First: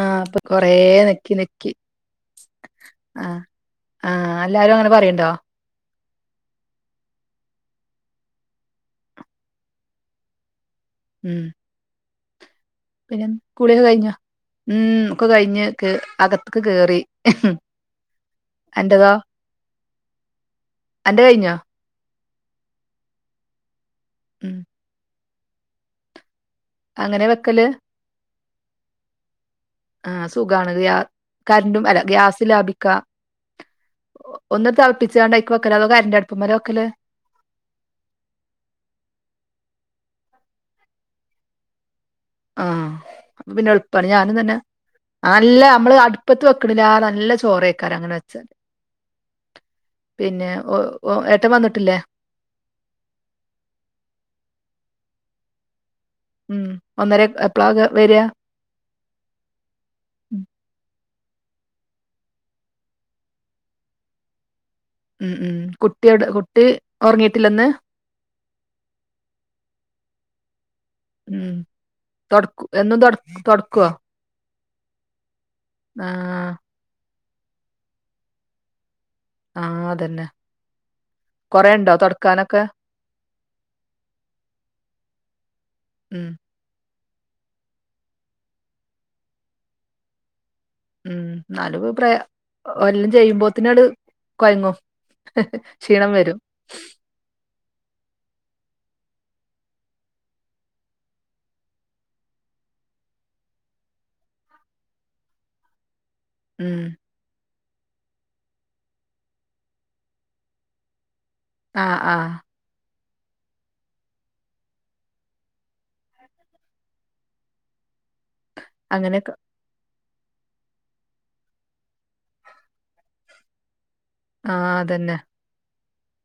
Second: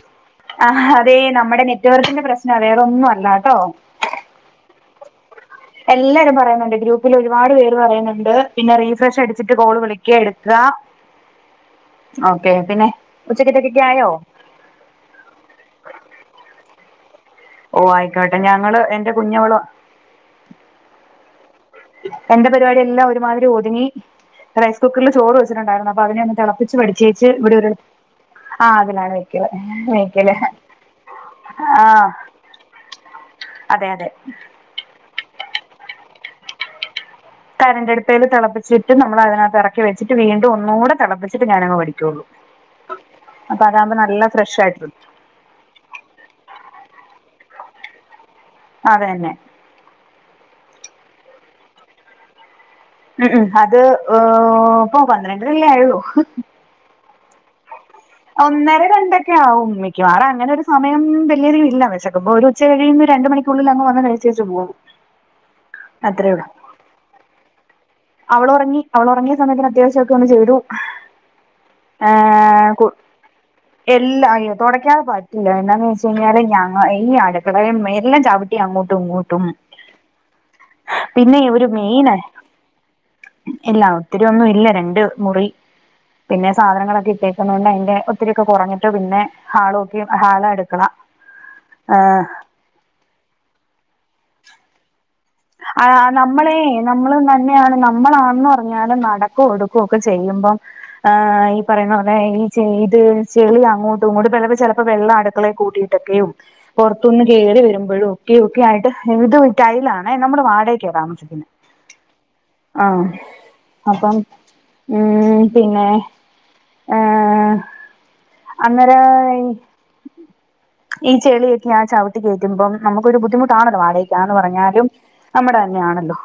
ആഹ് അ ആഹ. അതെ നമ്മുടെ നെറ്റ്‌വർക്കിന്റെ പ്രശ്നമാണ് വേറെയൊന്നും അല്ലട്ടോ. ആഹ എല്ലാരും അങ്ങനെ പറയ്ണ്ടോ? എല്ലാരും പറയുന്നുണ്ട് ഗ്രൂപ്പിൽ ഒരുപാട് പേര് പറയുന്നുണ്ട് പിന്നെ റീഫ്രഷ് അടിച്ചിട്ട് കോള് വിളിക്കുക. എടുക്കുക. ഉം ഓക്കെ. പിന്നെ ഉച്ചക്കതെക്കൊക്കെ കുളിയൊക്കെ ആയോ കഴിഞ്ഞോ ഉം ഒക്കെ കഴിഞ്ഞ് അകത്ത്ക്ക് കേറി. മ് ഹ് ഓ ആയിക്കോട്ടെ ഞങ്ങള് എന്റെ കുഞ്ഞവ അന്റെ കഴിഞ്ഞോ എന്റെ പരിപാടി എല്ലാം ഒരുമാതിരി ഒതുങ്ങി ഉം റൈസ് കുക്കറിൽ ചോറ് വെച്ചിട്ടുണ്ടായിരുന്നു അപ്പൊ അതിനെ അങ്ങനെ തിളപ്പി വെക്കല് [unintelligible] ആ അതിലാണ് വ ആഹ് ബേക്ക്ല് സുഖാണ് ഗ്യാ കരന്റും അല്ല ആഹ് ഗ്യാസ് ലാഭിക്കാ അതെ അതെ. ഒന്ന് തളിപ്പിച്ചുകാണ്ട് അയ്ക്ക് വക്കല അതോ കരൻ്റ് അടുപ്പ് മ്മലോ വക്കല് കരന്റെടുപ്പേൽ തിളപ്പിച്ചിട്ട് നമ്മള് അതിനകത്ത് ഇറക്കി വച്ചിട്ട് വീണ്ടുഒന്നൂടെ തിളപ്പിച്ചിട്ട് ഞാനങ് പഠിക്കുള്ളൂ. ആഹ് അപ്പൊ അതാകുമ്പോ നല്ല ഫ്രഷായിട്ട അല്ല നമ്മള് അടുപ്പത്ത് വെക്കണിലേറെ നല്ല ചോറയ്ക്കാരം അങ്ങനെ വെച്ചാല്. അതന്നെ പിന്നെ ഓ ഓ ഏട്ടൻ വന്നിട്ടില്ലേ? ഉം ഉം അത് ഇപ്പൊ പന്ത്രണ്ടരല്ലേ ആയാള്ളു. ഉം ഒന്നര എപ്പളാകെ വര? ഒന്നര രണ്ടരക്കെ ആവും മിക്കുംവാറ അങ്ങനെ ഒരു സമയം വലിയധിക ഇല്ല വിശക്കുമ്പോ വരും. ഉച്ച കഴിയുമ്പോ ഒരു രണ്ട് മണിക്കുള്ളിൽ അങ് വന്ന് കഴിച്ചേച്ച് പോകും. ഉം ഉം കുട്ടിയടെ അത്രേ കുട്ടി ഉറങ്ങിട്ടില്ലെന്ന്? അവൾ ഉറങ്ങിഅവൾ ഉറങ്ങിയ സമയത്തിന് അത്യാവശ്യംക്കെ ഒന്ന് ചെയ്തു. ഉം തുടക്കും ഏഹ് കു എന്നും തൊട തുടക്കും. എല്ലാ അയ്യേ. തുടക്കാെതെ പറ്റില്ല എന്നാന്ന് ആ വെച്ചഴിഞ്ഞാല് ഞാ ആ ഈ അടക്കളയും എല്ലാം ചവിട്ടി അങ്ങോട്ടും ഇങ്ങോ ആ അതന്നെ. പിന്നെ ഒരു കൊറേ ഉണ്ടോ മെയിന തൊടക്കാനൊക്കെ ഇല്ല ഒത്തിരി ഒന്നും ഇല്ല രണ്ട് മുറി ഉം പിന്നെ സാധനങ്ങളൊക്കെ ഇട്ടേക്കുന്നത് കൊണ്ട് അയ്ന്റെ ഒത്തിരിക്കെ കുറഞ്ഞിട്ട് പിന്നെ ഹാളക്കി ഹാളടു ഉം എന്നാലും പ്രായ എല്ലാം ചെയ്യുമ്പോത്തിനട് കൊയങ്ങും. ആ ക്ഷീണം വരും നമ്മളെ നമ്മൾ തന്നെയാണ് നമ്മളാന്ന് പറഞ്ഞാലും നടക്ക ഒടുക്കു ഒക്കെ ചെയ്യുമ്പം. ഈ പറയുന്ന പോലെ ഈ ചയ്ത് ചെളി അങ്ങോട്ടും ഇങ്ങോട്ട് വള്ള ചിലപ്പോ വെള്ളം അടു മക്കളെ കൂട്ടിയിട്ടൊക്കെയും ഉം പുറത്തുന്ന് കേറി വരുമ്പോഴും ഒക്കെയഒക്കെ ആയിട്ട് [unintelligible] ടൈയിലാണ്. ഏ.. നമ്മള് വാടകക്കാ താമസിക്കുന്നത്. ആ ആഹ്. ആഹ അപ്പം മ് പിന്നെ അന്നേര അങ്ങനെയൊക്കെ ഈ ചെളിയൊക്കെ ആ ചവിട്ടി കയറ്റുമ്പോം നമുക്കൊരു ബുദ്ധിമുട്ടാണല്ലോ വാടക ന്ന് ആ പറഞ്ഞാലും അതന്നെ നമ്മുടെ തന്നെയാണല്ലോ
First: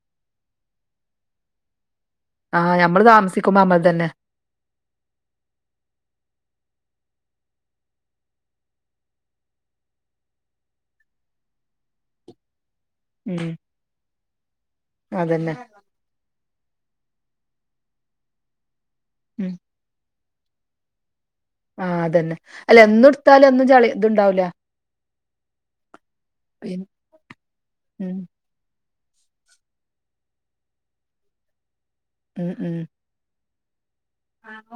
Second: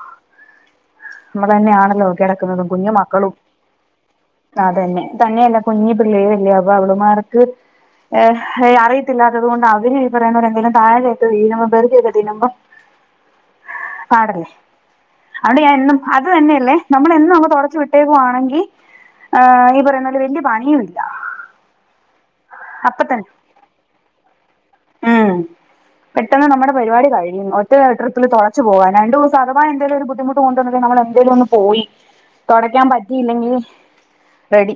മ്മടെ തന്നെയാണല്ലോ. ആ കിടക്കുന്നതും കുഞ്ഞു ഞമ്മള് മക്കളും താമസിക്കുമ്പോ നമ്മൾ തന്നെ അതന്നെ തന്നെയല്ല കുഞ്ഞി പിള്ളേരെല്ലേ അപ്പൊ അവളമാർക്ക് ഹേ അറിയത്തില്ലാത്തതത് കൊണ്ട് അവര് ഈ പറയുന്നവരെന്തങ്കിലും താഴെയാ വിയുമ്പോ പൊറുക്കി ഒക്കെ തിന്നുമ്പോ മ് പാടല്ലേ അവടെ ഞാൻ എന്നും അത് തന്നെയല്ലേ നമ്മളും അങ്ങ് തുടച്ചു വിട്ടേക്കുവാണെങ്കി ആ ഉം ഈ പറയുന്ന വല്യ പണി ഇല്ല. ആഹ് അതന്നെ അല്ല എന്നും ഇടുത്താല എന്ന്നും ചളി ഇതുണ്ടാവൂല. ഉമ് പെട്ടെന്ന് നമ്മുടെ പിൻ പരിപാടി കഴിയും ഒറ്റ ഉം ട്രിപ്പില് തുള പോവാൻ രണ്ട ദിവസം അഥവാ എന്തേലും ഒരു ബുദ്ധിമുട്ട്ണ്ടെങ്ക നമ്മ എന്തേലും ഒന്ന് പോയി ഉം ഉം തുടക്കൻ പ റ്റില്ലെങ്കിൽ റെഡി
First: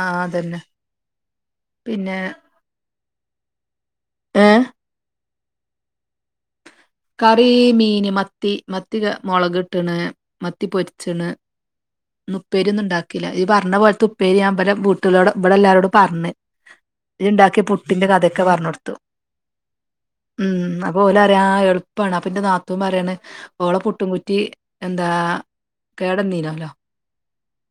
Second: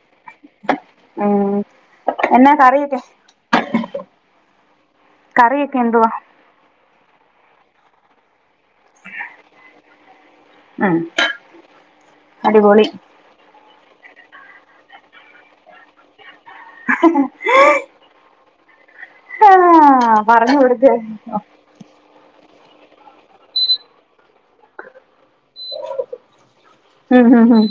ആ അതന്നെ ഉമ് പിന്നെ എന്നാ കറിയക്കെ? ഏഹ് കറിയൊക്കെ എന്തുവാ? കറി മീൻ മത്തി മ മത്തിക മുളക് ഇട്ടണ് മത്തി ഉം പൊരിച്ചണ് അടിപൊളി ന്നുപ്പേരിന്നോണ്ടാ ക്കില്ല ഇയ്യ് പറഞ്ഞ പോലെതെ ഉപ്പേരി ഞാന് ഇബലെ ബട്ടുകളോട് ഇവിടെ എല്ലാരോട പറഞ് ഇത് ഉണ്ടാക്കിയ പുട്ടിന്റെ കഥയൊക്കെ പറഞ്ഞൊടു ആ പറഞ്ഞു മ് കൊടുക്ക് അപ്പൊ ഓലറിയ എളു പ്പാണ് അപ്പ ന്റെ നാത്തുന് പറയാണ് ഓളെ പുട്ടും കുറ്റി എന്താ കേടന്നിനല്ലോ. ഹം ഹം ഹം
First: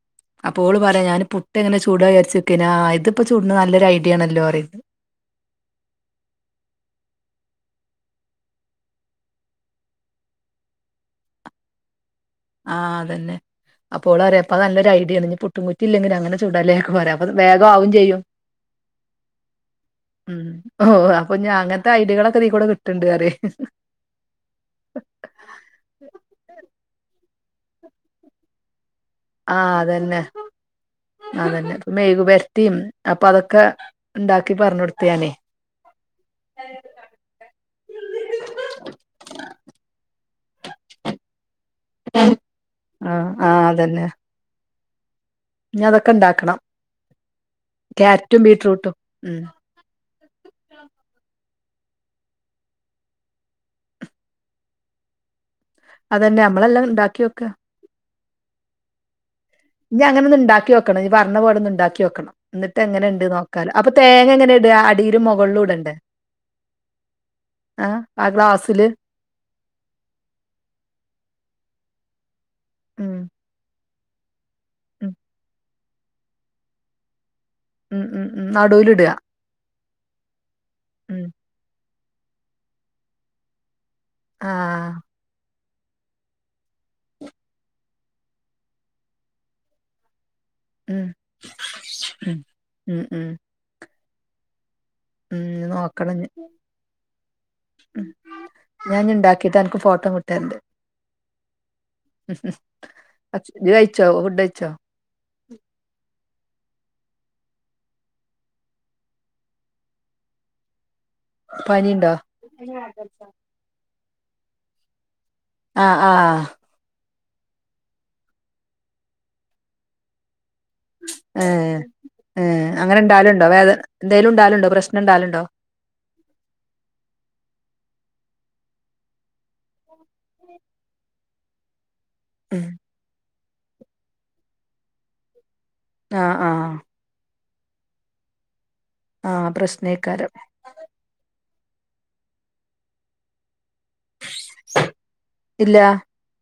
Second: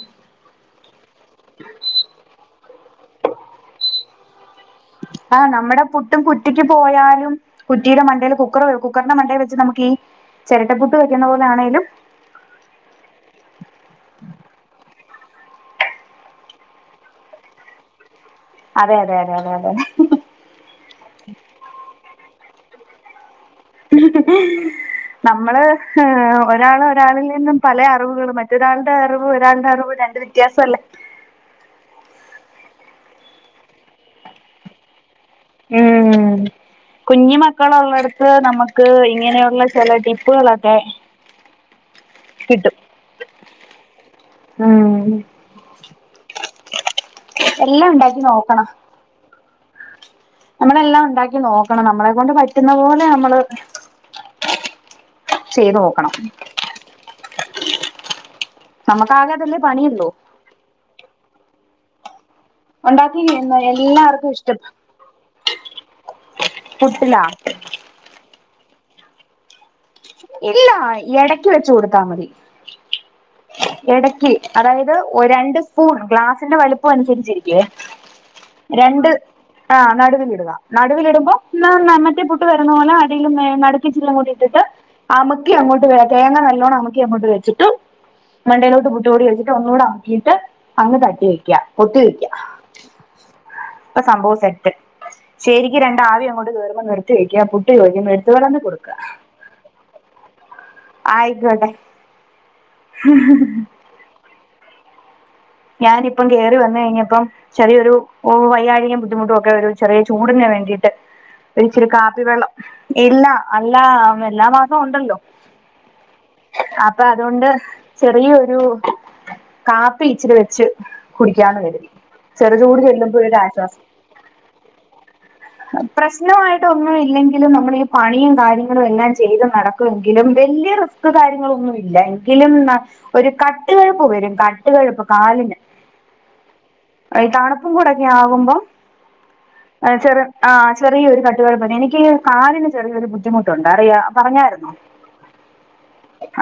അപ്പോള് പറയാ ഞാന് പുട്ടങ്ങെ ചൂട വിചാരിച്ചെക്കന ആ ഇതിപ്പോ ചൂടന്ന് നല്ലൊരു ഐഡിയ ആണല്ലോറയു ആഹ് നമ്മുടെ പുട്ടും കുറ്റിക്ക് പോയാലും കുറ്റിയുടെ മണ്ടയിൽ കുക്കർ കുക്കറിന്റെ മണ്ടയിൽ വെച്ച് നമുക്ക് ഈ ചിരട്ടപ്പുട്ട് വെക്കുന്ന പോലൊണെലും ആഹ് അതെന്നെ അപ്പോ ഓള് പറിയാ അപ്പം നല്ലൊരു ഐഡിയ ആണ് ഇനി പുട്ടും കുറ്റി ഇല്ലെങ്കും അങ്ങനെ ചൂടാലേ ഒക്കെ പറയാ അപ്പം വേഗം ആവും ചെയ്യും അതെ അതെ അതെ അതെ അതെ ഉം ഓ അപ്പൊ ഇഞ്ഞ് അങ്ങനത്തെ ഐഡിയകളൊക്കെ ഇതേകൂടി കിട്ട്ണ്ട് നമ്മള് ഒരാൾ ഒരാളിൽ നിന്നും പല അറിവുകളും മറ്റ രണ്ട് അറിവ് ആ രണ്ട് അറിവ് രണ്ട് അതന്നെ വ്യത്യാസം അല്ലേ അതന്നെ ഇപ്പ മെഴുകു പുരട്ടിയും അപ്പൊ അതൊക്കെ ഉണ്ടാക്കി പറഞ് കൊടുത്തു ഞാന് ഉം കുഞ്ഞു മക്കള ഉള്ളടത്ത് നമുക്ക് ഇങ്ങനെയുള്ള ചെല ടിപ്പുകളൊക്കെ കിട്ടും ആഹ് ആ അതെന്നെ ഉം ഞ്ഞി അതൊക്കെ ഇണ്ടാക്കണം എല്ലാം ഉണ്ടാക്കി ക്യാരറ്റും നോക്കണം ബീടറൂട്ടും ഉം നമ്മളെല്ലാം ഉണ്ടാക്കി നോക്കണം നമ്മളെ കൊണ്ട് പറ്റുന്ന പോലെ നമ്മള് ചെയ്തോ അതന്നെ നമ്മളെല്ലാം ഇണ്ടാക്കി നോക്കാ നമുക്കാകാതെല്ലെ ഇഞ് അങ്ങന ഒന്ന് ഉണ്ടാക്കി നോക്കണം ഇജ്ജ് പറഞ പോലെ ഒന്ന് ഉണ്ടാക്കി നോക്കണം എന്നിട്ട് ഉണ്ടാക്കി എങ്ങനെയുണ്ട് നോക്കാല് അപ്പൊ എല്ലാവർക്കും തേങ്ങ എങ്ങനെ ഇട അടിയിലും മുകളിലും ഇടണ്ടേ പുട്ടിലോ ആഹ് ആ ഗ്ലാസ്സില് ഇല്ല എടക്ക് വെച്ച് കൊടുത്താ മതി ഉം ഇടയ്ക്ക് അതായത് ഉം രണ്ട് സ്പൂൺ ഗ്ലാസിന്റെ വലുപ്പം അനുസരിച്ച് ലെ ഉം ഉം ഉം നടുവില് രണ്ട് ഇടുക ആഹ് നടുവിലിടുക ഉം നടുവിലിടുമ്പോ മറ്റേ പുട്ട് വരുന്ന പോലെ അടിലും നടു ചില്ലും കൂടി ആ ഇട്ടിട്ട് അമ്മക്കി അങ്ങോട്ട് തേങ്ങ നല്ലോണ്ണം അമക്കി അങ്ങോട്ട് വെച്ചിട്ട് മണ്ടേയിലോട്ട് പുട്ട പൊടി വെച്ചിട്ട് ഒന്നൂ ആക്കയിട്ട് അങ്ങ് ഉം തട്ടി വെക്ക പൊത്തി വെക്ക ഉം ഉം ഉം അപ്പൊ സംഭവം സെറ്റ് ഉം ശരിക്ക് രണ്ട് നോക്കണം ആവി ഇനി അങ്ങോട്ട് കയറുമമ്പോൾ നിർത്തി വെക്ക പുട്ട് ചോദിക്കുമ്പോ എടുത്ത് വിളമ്പി കൊടുക ക്കീട്ട് അനക് ഫോട്ടം വിട്ട് തരണ്ട് ആയിക്കോട്ടെ ജ്ജ് കഴിച്ചോ ഫുഡ്‌ കഴിച്ചോ ഞാനിപ്പം കേറി വന്നഴിഞ്ഞപ്പം ചെറിയൊരു വൈയായിക ബുദ്ധിമുട്ടും ഒക്കെ ഒരു ചെറിയ ചൂടിന് വേണ്ടിയിട്ട് ഇച്ചിരി പനിയുണ്ടോ കാപ്പിവെള്ളം ഇല്ല അല്ല എല്ലാ മാസവും ഉണ്ടല്ലോ ആഹ് ആഹ് അപ്പൊ അതുകൊണ്ട് ചെറിയൊരു കാപ്പി ഇച്ചില് വെച്ച് കുടിക്കാന്ന് ഏഹ് കരുതി ഏഹ് ചെറുചൂട് അങ്ങനെ ചെല്ലുമ്പോ ഒരു ഉണ്ടാവലുണ്ടോ വേദ ആശ്വാസം എന്തേലും ഉണ്ടാലും ഉണ്ടോ പ്രശ്നം ഉണ്ടാവല് ഉണ്ടോ പ്രശ്നമായിട്ട് ഒന്നും ഇല്ലെങ്കിലും നമ്മൾ ഈ പണിയും കാര്യങ്ങളും എല്ലാം ചെയ്ത് നടക്കുമെങ്കിലും വല്യ കാര്യങ്ങളൊന്നും ഇല്ല എങ്കിലും ഒരു കട്ടുകഴുപ്പ് വരും കട്ടുകഴുപ്പ് കാലിന് ആഹ് ആഹ് ഈ തണുപ്പും കൂടെ ഒക്കെ ആകുമ്പം ആ ചെറു പ്രശ്നേക്കാരം ആഹ് ചെറിയൊരു [unintelligible] എനിക്ക് കാലിന് ചെറിയൊരു ബുദ്ധിമുട്ടുണ്ട് ഉണ്ടായിരുന്നു അറിയാ പറഞ്ഞായിരുന്നു ഇല്ലാ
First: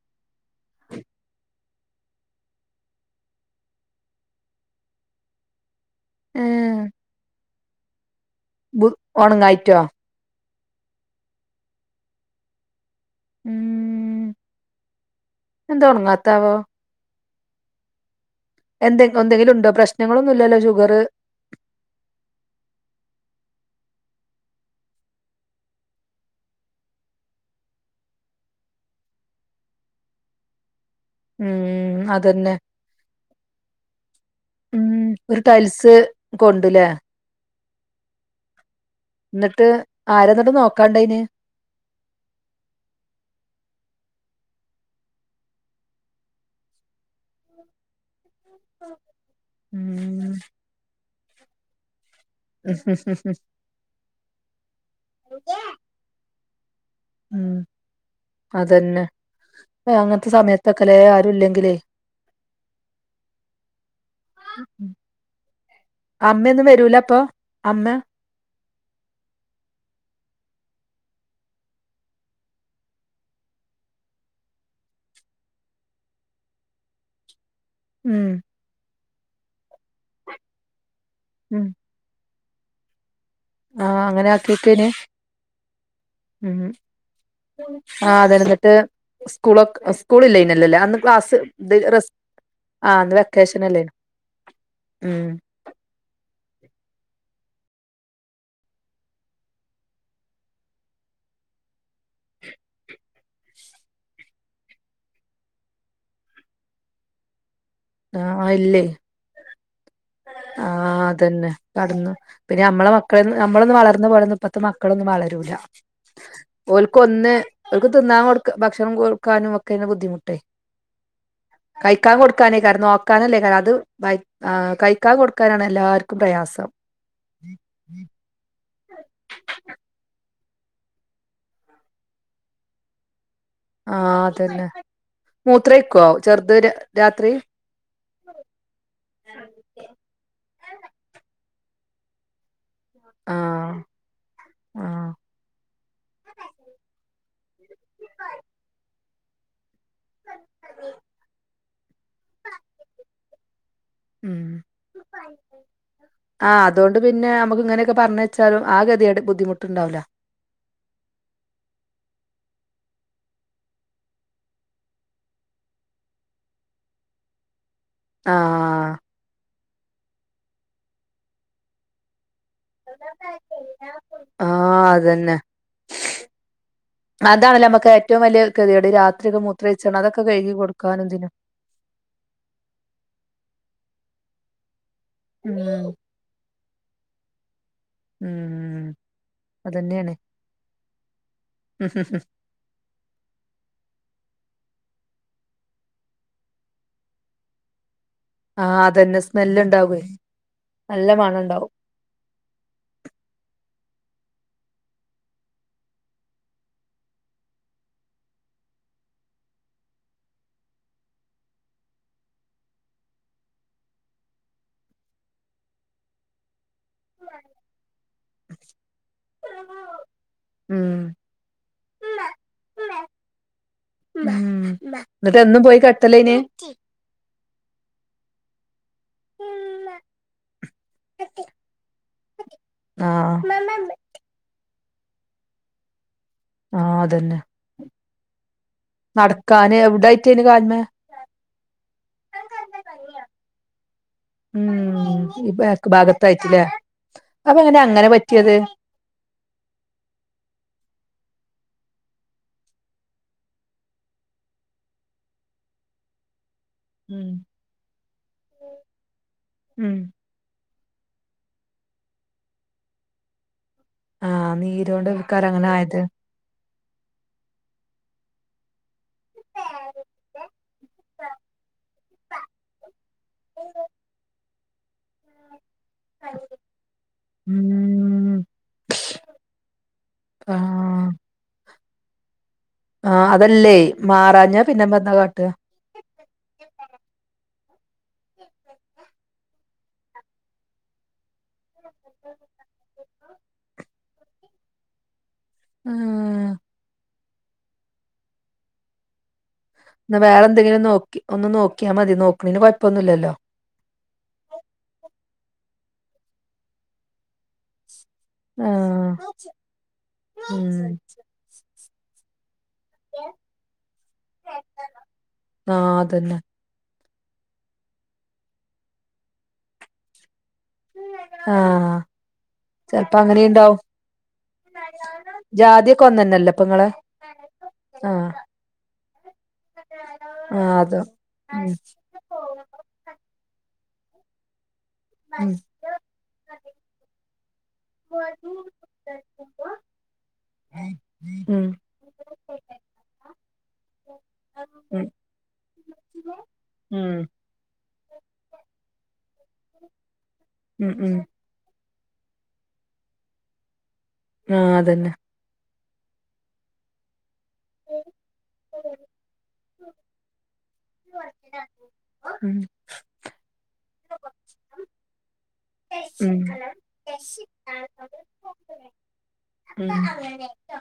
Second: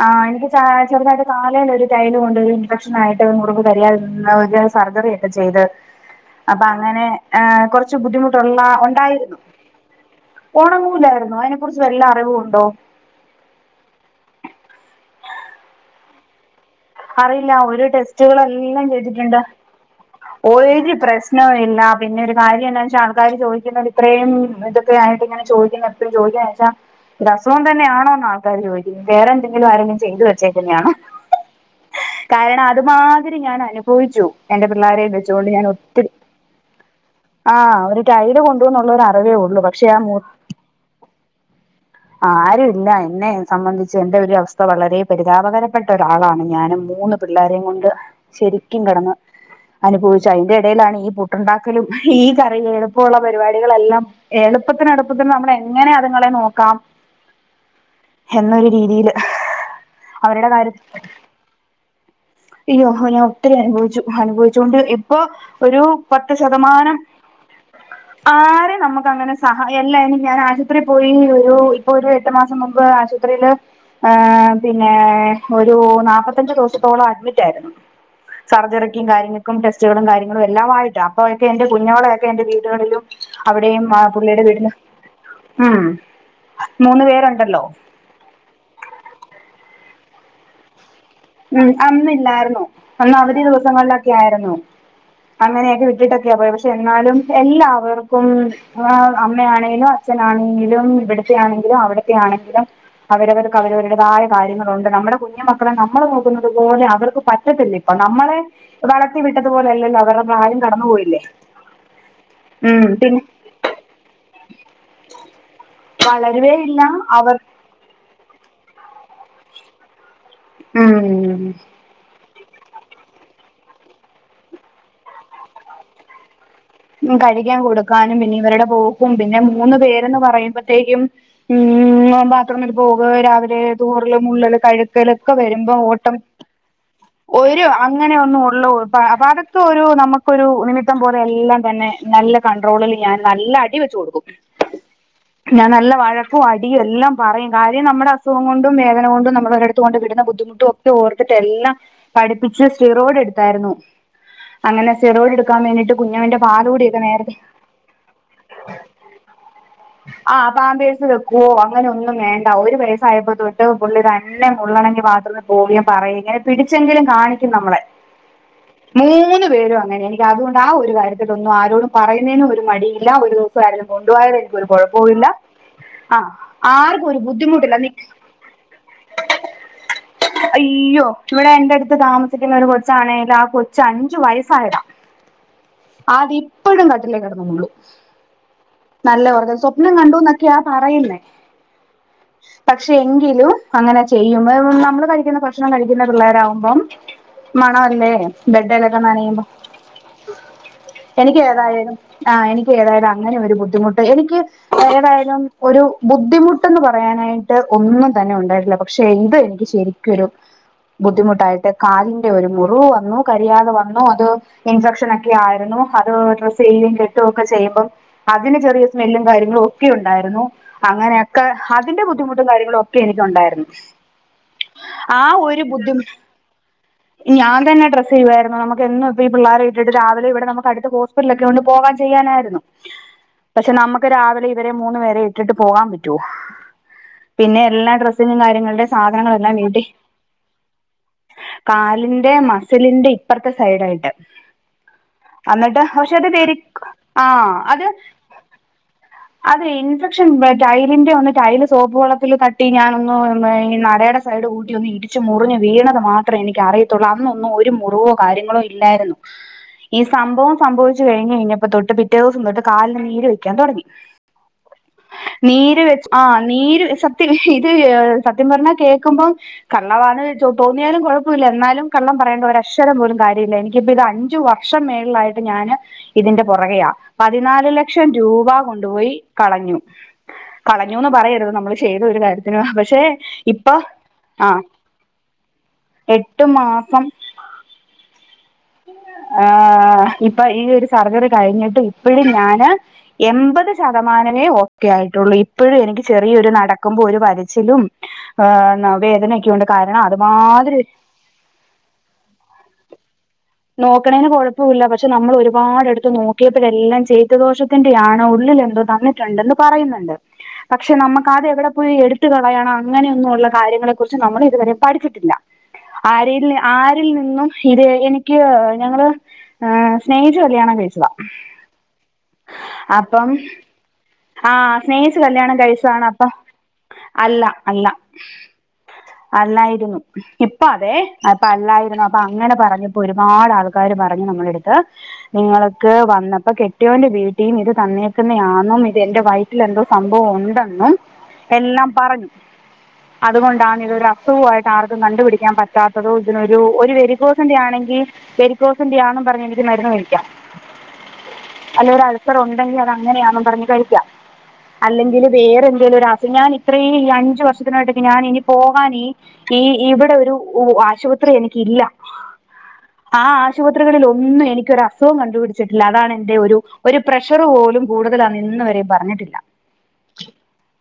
ആ് എനിക്ക് ചെറുതായിട്ട് കാലിന് ഒരു ടൈൽ കൊണ്ട് ഒരു ഇൻഫെക്ഷൻ ആയിട്ട് മുറിവ് കരിയാതിരുന്ന് ഒരു സർജറി യെ ചെയത് ഏ അപ്പൊ അങ്ങനെ ഏഹ് കെറ കുറച്ചു ബുദ്ധിമുട്ടുള്ള ബു ഉണ്ടായിരുന്നു ഉണങ്ങായിറ്റോ ഓണങ്ങുല്ലായിരുന്നു അതിനെക്കുറിച്ച് വല്ല അറിവുണ്ടോ? ഉം എന്ത ഉറങ്ങാത്താവോ? അറിയില്ല ഒരു ടെസ്റ്റുകളെല്ലാം എന്തെ ചെയ്തിട്ടുണ്ട് എന്തെങ്കിലും ഉണ്ടോ പ്രശ്നങ്ങളൊന്നും ഇല്ലല്ലോ ഒരു ഷുഗർ പ്രശ്ന്നുല്യാ നവും ഇല്ലാ, പിന്നെ ഒരു കാര്യം എന്നാ വെച്ചാ ആൾക്കാർ ചോയിക്ക്ന്ന്ണ്ട്, ഇത്രയും ഇതക്കെയായിട്ട് ങ്ങനെ ചോയിക്കുന്ന ജോലി ആച്ചാ ഇത അസുഖം തന്നെയാണോന്നാ ആൾക്കാര് ചോയിക്കുന്നെ, വേറെന്തെങ്കിലും ആരെങ്കിലും ചെയ്തു വെച്ചേക്ക്ന്നെയാണോ? ഉം അതന്നെ കാരണം, അത് മാതിരി ഞാനനുഭവിച്ചു. എന്റെ [unintelligible] ഉം പിള്ളാരേം വെച്ചു ഒരു കൊണ്ട് ഞാൻ ടൈൽസ് ഒത്തിരി കൊണ്ടുല്ലേ ആഹ്, ഒരു ടൈല് കൊണ്ടുന്നുള്ള ഒരു അറിവെഉള്ളൂ. പക്ഷെ ആ മു ആരെന്നട്ടും നോക്കാണ്ടേയ്ന്യേ. [inaudible] ആരുല്ല. എന്നെ സംമ്മന്ധിച്ച് എന്റെ ഒരു അവസ്ഥ വളരെ പരിതാപകരപ്പെട്ട ഒരാളാണ്. ഞാനും മൂന്ന് പിള്ളേരെയും കൊണ്ട് ശരിയ്ക്കും കെടന്ന്, ത് അനുഭവിച്ചു. അയിന്റെടേലാണ് ഈ പുട്ടുണ്ടാക്കലും, ഈ കറിയി എളുപ്പോള്ള ഉം പരുവാ ഞങ്ങളെല്ലാം എളുപ്പത്തിന് അടുപ്പത്തിന് നമ്മളെങ്ങനെ അതുങ്ങളെ നോക്കാം ഉം. എന്നൊരു അതെന്നെ, രീതിയിൽ ഏ അങ്ങൻത്തെ അവരുടെ കാര്യത്തിൽ സമയത്തൊക്കെലേ ആരുല്ല്യങ്കില്ലേ [unintelligible] ഞാൻ ഒത്തിരി അനുഭൊവിച്ചു. അനുഭവിച്ചോണ്ട്, ഇപ്പൊ ഒരു പത്ത് അമ്മയൊന്നും വരൂല ശതമാനം അപ്പൊ അമ്മ ആരേം നമ്മക്ക് അങ്ങനെ സഹാ എല്ല ഇനി ഞാൻ ആശുപത്രി പോയി ഒരു ഇപ്പൊ ഒരു എട്ട് മാസം മുമ്പ് ആശു ത്രില്, ഏ പിന്നേ ഒരൂ നാപത്തഞ്ച് ദുവ്സത്തോളം അഡ്മിറ്റായിരുന്നു. ഉം സർജറിക്കും കാര്യങ്ങൾക്കും ടെസ്റ്റുകളും കാര്യങ്ങളും എല്ലാ ആയിട്ടാ അപ്പോഴൊക്കെ ഉം എൻ്റെ കുഞ്ഞോളേയൊക്കെ എന്റെ വീട്ടുക്കാരെല്ലാം അവിടെയും ആ അങ്ങനെ പുള്ളിയുടെ വീടിന്ന് ആക്കിക്കേന് ഉം, ഉം മൂന്ന് പേരുണ്ടല്ലോ. ആ അതന്നെ ന്നിട്ട് സ്കൂളൊക്കെ സ്കൂൾ ഇല്ലയ്ഞ്ഞല്ലല്ലേ അന്ന് ക്ലാസ് ഉം ഇത് റെസ് അന്നില്ലായിരുന്നു ആ അന്ന് അവധി വെക്കേഷൻ അല്ലേനു ദിവസങ്ങളിലൊക്കെയിരുന്നു ഉം അങ്ങനെയൊക്കെ വിട്ടിട്ടൊക്കെയാ പോയെ, പഷെ എന്നാലും എല്ലാവർക്കും ആഹ്, അമ്മയാണെലും അച്ഛനാണെങ്കിലും ഇവിടുത്തെയാണെങ്കിലും അവടെ യാണെങ്കിലും അവരവര്ക്ക് അവരവര്ടേതായ കാര്യങ്ങളൊണ്ട്. നമ്മടെ കുഞ്ഞു മക്കളെ ന [unintelligible] നമ്മള് നോക്കുന്നത് പോലെ അവർക്ക് പറ്റത്തില്ല ഇപ്പം. നമ്മളെ വളർത്തി വിട്ടതു പോലെ അല്ലല്ലോ അ ആഹ്, അതന്നെ. കടന്നോ? പിന്നെ ഉം ഞമ്മളെ പിന്നെ മക്കളെ ന്ന് ഞമ്മളൊന്നും വളർന്ന പോലൊന്നും പ്പത്തെ മക്കളൊന്നും വളരൂലാ. വളരുവേയില്ലാ, അവർ അവല്ക്ക് തിന്നാൻ കൊടുക്കാ ഭക്ഷണം കൊട്ക്കാനും ഒക്കെണ് ബുദ്ധിമുട്ടേയ്. ആ ആഹ് ഉം കയിക്കാൻ കൊട്ക്കാനേയ്ക്കാരം നോക്കാനല്ലേകാരം അത് വയി ആ കയിക്കാൻ കൊട്ക്കാനാണ് എല്ലാര്ക്കും പ്രയാസം. ഉം, കഴിയ്ക്കാൻ കൊടുക്കാനും, പിന്നെ ഇവര്ടെ പോക്കും, പിന്നെ മൂന്ന് പേരെന്ന് പറയുമ്പൊത്തേയ്ക്കും ഉം ബാത്റൂമിൽ പോവുക രാവിലെ തൂറലും ആഹ് മുള്ളലും അതന്നെ കഴ്ക്കലൊക്കെ വരുമ്പം മൂത്രയ്ക്കോ ഓട്ടം, ചെറുത് രാത്രി ഓരോ അങ്ങനെ ഒന്നും ഒള്ള ഒ പ അപാദത്ത് ഒരു നമക്കൊരു നിമിത്തം പോലെ എല്ലാം തന്നെ നല്ല കൺട്രോള്‌ല് ഞാൻ നല്ല ആഹ് അടി വെച്ചു കൊട്ക്കും. ആഹ് ഞാൻ നല്ല വഴക്കു അടിയും എല്ലാം പറയും. കാര്യം നമ്മടെ അസുഖം കൊണ്ടും വേദന കൊണ്ടും നമ്മൾ ഒരെട കൊണ്ട് വിട്ന്ന ബുദ്ധിമുട്ടും ഒക്കെ ഓർത്തിട്ട് എല്ലാം പഠിപ്പിച്ച് സിറോടെട്ത്തായ്ര്ന്നു. ഉം അങ്ങനെ സിറോയ്ട് ട്ക്കാൻ വേണ്ടിട്ട് കുഞ്ഞൻന്റെ ആഹ്, അതോണ്ട് പിന്നെ അമ്മക്ക് ങ്ങനൊക്കെപർഞ്ഞെച്ചാലും ആ കെത്യേട് ബുദ്ധിമുട്ട്ണ്ടാവൂലാ. ആ പാമ്പേഴ്സ് വെക്കുവോ അങ്ങനെ ഒന്നും വേണ്ട. ഒരു വെയസായപ്പോ തൊട്ട് പുള്ളി തന്നെ മുള്ളണെങ്കി ബാത്‌റൂമി പോകില്ല പറയില്ല അത് തിരിച്ചെങ്കിലും കാണിക്കും നമ്മള് ആഹ് മൂന്ന് പേരും അങ്ങന്യെ, എനിയ്ക്കതുകൊണ്ട് ആ ഒരു കാര്യത്തിൽ ഒന്നും ആരോടും പറയുന്നേനും ഒ മടിയില്ല, ഒരു ദുവസം ആരേലും കൊണ്ടു പോയാല് എനിയ്ക്കൊരു ആഹ് കൊഴപ്പവുല്ല. അതന്നെ ആഹ്, ആര്ക്കും ഒരു അതാണല്ലോ ബുദ്ധിമുട്ടില്ല, നമുക്ക് നി ഏറ്റവും വലിയ ഗതികേട് രാത്രിയൊക്കെ മൂത്രൊഴിച്ചാണ് അതൊക്കെ കഴുകി അയ്യോ, കൊടുക്കാനും ഇതിനും വടെ എന്റെട് താമസിക്കുന്ന ഒരു കൊച്ചാണേലും ആ കൊച്ച് അഞ്ചു വയസ്സായത മ് ആദി ഇപ്പഴും കട്ടിലേ കിടന്ന് മുള്ളും ഉം നല്ലവർക്ക് സ്വപ്നം അതന്നെയാണ് കണ്ടുന്നൊക്കെയാ പറയുന്നേ പക്ഷെ എങ്കിലും അങ്ങനെ ചെയ്യുംമം നമ്മള് കഴിക്കുന്ന ഭക്ഷണം കഴിക്കുന്ന പിള്ളേരാവുമ്പം മണ അല്ലേ ആഹ് അതന്നെ സ്മെല്ല് ണ്ടാവേ എനിക്ക് ഏതായാലും ആ എനിക്ക് ഏതായാലും അങ്ങനെ ഒരു ബുദ്ധിമുട്ട് എനിക്ക് ഏതായാലും ഒരു ബുദ്ധിമുട്ട്ന്ന് പറയാനായിട്ട് ഒന്നും തന്നെ ഉണ്ടായിട്ടില്ല പക്ഷെ എന്ത് എനിക്ക് ശെരി [unintelligible] ബുദ്ധിമുട്ടായിട്ട് കാലിന്റെ ഒരു മുറിവ് വന്നു കരിയാതെ വന്നു അത് ഇൻഫെക്ഷനൊക്കെ യാരുണു അത് ഡ്രസ് ചെയ്യേം കെട്ടേ ഒക്കെ ചെയ്യുമ്പം അതിന് ചെറിയ സ്മെല്ലും കാര്യങ്ങളും ഒക്കെ ഉണ്ടായിരുന്നു. ഉം അങ്ങനെയൊക്കെ അതിന്റെ ബുദ്ധിമുട്ടും കാര്യങ്ങളും ഒക്കെ എനക്ക്ണ്ടായിരുന്നു ന്നിട്ട് എന്നും പോയി കെട്ടലേ നീ ഈ ഞാൻ തന്നെ ഡ്രസ് ചെയുവായിരുന്നു നമക്ക് എന്നും ഇപ്പ ഈ പിള്ളേരെ ഇട്ട് രാവിലെ ഇവിടെ നമുക്ക് അടുത്ത ഹോസ്പിറ്റല്ഒക്കെ പോകാൻ ചെയ്യാനായിരുന്നു. ആഹ് പക്ഷെ നമുക്ക് രാവിലെ ഇവർ എന്റെ മൂന്ന് പേരെ ഇട്ടിട്ട് പോകാൻ പറ്റോ ആഹ് അതന്നെ ഇനിയെല്ലാം ഡ്രെസ്സിന്റേം കാര്യങ്ങളുടെ സാധനങ്ങളെല്ലാം നടക്കാന് വീട്ടി എവിടായിട്ടേന് കാല്മേ കാലിന്റെ മസിലിന്റെ ഇപ്പറത്തെ സൈഡായിട്ട് മ് ഈ എന്നിട്ട് ബേക്ക് പക്ഷെ അത് വരി ഭാഗത്തായിട്ട്ലെ ആ അപ്പൊ എങ്ങനെ അങ്ങനെ പറ്റിയത്? അതെ ഇൻഫെക്ഷ്ൻ വെ ടൈലിന്റെ ഒന്ന് ടൈല് സോപ്പ് വള്ളത്തിൽ തട്ടി ഞനോന്ന് [unintelligible] ഈ നടയുടെ സൈഡ് കൂട്ടി ഒന്ന് ഇടിച്ച് മുറിഞ്ഞു വീണത് മാത്രേ എനിക്ക് അറിയ ഉം അന്നൊന്നും ഒരു മുറിവോ കാര്യങ്ങളോ ഇല്ലായിരുന്നു ഉം ഈ സംഭവം സംഭിച്ചു കഴിഞ് കഴിഞ്ഞപ്പോ തൊട്ട് പിറ്റേ ദിവസം തൊട്ട് കാലിന് നീര് വെക്കാതൊടങ്ങി ആഹ് നീരോണ്ട് ആക്കാരം അങ്ങനെ നീര് ആയത് വെച്ച് ആ നീര് വെച്ചാ ഇത് സത്യം പറഞ്ഞാ കേൾക്കുമ്പം കള്ളവാന്ന് തോന്നിയാലും കുഴപ്പമില്ല എന്നാലും കള്ളം പറയേണ്ട ഒരക്ഷരം പോലും കാര്യല്ല എനിക്കിപ്പോ ഇത് അഞ്ച് വ ഷം മേൾളായിട്ട് ഞാന് ഇതിന്റെ പുറകെയാ പതിനാല് ലക്ഷം ഉം രൂപ കൊണ്ടുപോയി കളഞ്ഞു. ആഹ് കളഞ്ഞുന്ന് പറയരുത് നമ്മൾ ശെയ്ത ഒരു കാര്യത്തിന് പക്ഷെ ആ ഇപ്പൊ അതല്ലേ മാറാഞ്ഞ പിന്നെ ഞ്ഞമ്മന്താ കാട്ട എട്ടു മാസം ആ് ഇപ്പൊ ഈ ഒരു സർജറി കഴിഞ്ഞിട്ട് ഇപ്പഴുംഞാന് എൺപത് ശതമാനമേ ഒക്കെ ആയിട്ടുള്ളൂ ഈ ഇപ്പഴും എനിക്ക് ചെറിയൊരു ആഹ് നടക്കുമ്പോ ഒരു വലിച്ചിലും ആ വേദനയൊക്കെണ്ട് കാരണം അത് മാതിരി ക്കി ഒന്ന് നോക്കിയാ മതി നോക്ണന് കുഴപ്പൊന്നുല്ല്യല്ലോ നോക്കണേന് കൊഴപ്പൊല്ല പക്ഷെ നമ്മൾ ഒരുപാട് എടുത്ത് നോക്കിയപ്പോഴെല്ലാം ചെയ്തു ദോഷത്തിന്റെയാണോ ള്ളിലുണ്ട് ആഹ് തന്നിട്ടുണ്ടന്ന് പറയുന്നുണ്ട് പക്ഷെ ഉം നമുക്കത് എവിടെ പോയി എടു ട്ട് കളയണം അങ്ങനെയൊന്നും ഉള്ള കാര്യങ്ങളെ കുറിച്ച് നമ്മൾ ഇതുവരെ പഠിച്ചിട്ടില്ല ആഹ് അതന്നെ ആരല്യ ആരിൽ നിന്നും ഇത് ഏകണിക്യോ ഞങ്ങള് സ്നേഹിച്ചു കല്യാണം കഴി [unintelligible] ചെൽപ്പോ അങ്ങനെയുണ്ടാവും ആഹ് സ്നേഹിച്ചു കല്യാണം കഴിച്ചതാണ് അപ്പം ഒന്നന്നല്ലേ ഇപ്പങ്ങളെ അല്ല അല്ല ആഹ് അല്ലായിരുന്നു ഇപ്പ ആഹ് അതെ അതോ അപ്പ അല്ലായിരുന്നു അപ്പൊ അങ്ങനെ പറഞ്ഞു ഒരുപാട് ആൾക്കാര് പറഞ്ഞു നമ്മളെടുത്ത് നിങ്ങളൊക്കെ വന്നപ്പോ കെട്ടിയോന്റെ വീട്ടീന്ന് ഇത് തന്നേക്ക്‌ന്നെയാണോ ഇത് എന്റെ വൈ ഇതിലെന്തോ സംഭവം ഉണ്ടെന്നും ഉം ഉം എല്ലാം പറഞ്ഞു അതുകൊണ്ടാണ് ഇതൊരു അസുഖയിട്ട് ആർക്കും ഉം കണ്ടുപിടിക്കാൻ പറ്റാത്തതു ഇതിനൊരു ഒരു ഉം വരികോസ് മുട്ടിന്റെ ആണെങ്കി വെരിക്കോസിന്റെ ആന്നും പറഞ്ഞ് എനിക്ക് മരുന്ന് കഴിക്കാം ഉം ഉം ഉം അല്ലൊരാൾ ഇപ്പ അത് ഒണ്ടെങ്കി അത് അങ്ങനെയാന്നും പറഞ്ഞ് കഴിക്കാം ആഹ് അതന്നെ അല്ലെങ്കില് വേറെ എന്തേലും ഒരാക്ക് ഞാൻ ഇത്രയും ഈ അഞ്ചു വർഷത്തിനോട്ടക്ക് ഞാൻ ഇനി പോകാൻ ഈ ഇ ഇവിടൊരു ഉ ആശുപത്രി എനിക്കില്ല ഉം ആ ആശുപത്രികളിൽ ഒന്നും എനിക്കൊരു അസുഖം കണ്ടുപിടിച്ച് വെച്ചിട്ടില്ല അതാണ് ഉം എന്റെ ഉം ഒരു ഒരു പ്രഷറ് പോലും കൂടുതൽ ആന്ന് ഇന്ന് വരെയും പറഞ്ഞിട്ടില്ല ഉം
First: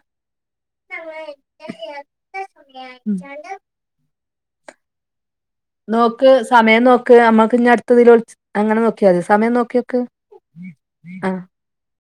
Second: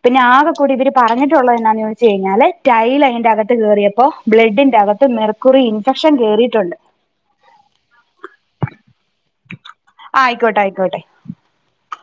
പിന്നെ ആകെ കൂടി ഇവര് പറഞ്ഞിട്ടുള്ളത് എന്നാന്ന് ചോദിച്ചു കഴിഞ്ഞാല് ടൈല് അതിന്റെ അകത്ത് കയറിയപ്പോ ബ്ലഡിന്റെ അകത്ത് മെർക്കുറി ഇൻഫെക്ഷൻ നോക്ക് കയറി സമയം നോക്ക് നമ്മക്ക് ഇനി അടുത്തതിലോട്ട് അങ്ങനെ നോക്കിയാ മതി സമയം നോക്കി വെക്ക് ആയിക്കോട്ടെ ആയിക്കോട്ടെ ആഹ്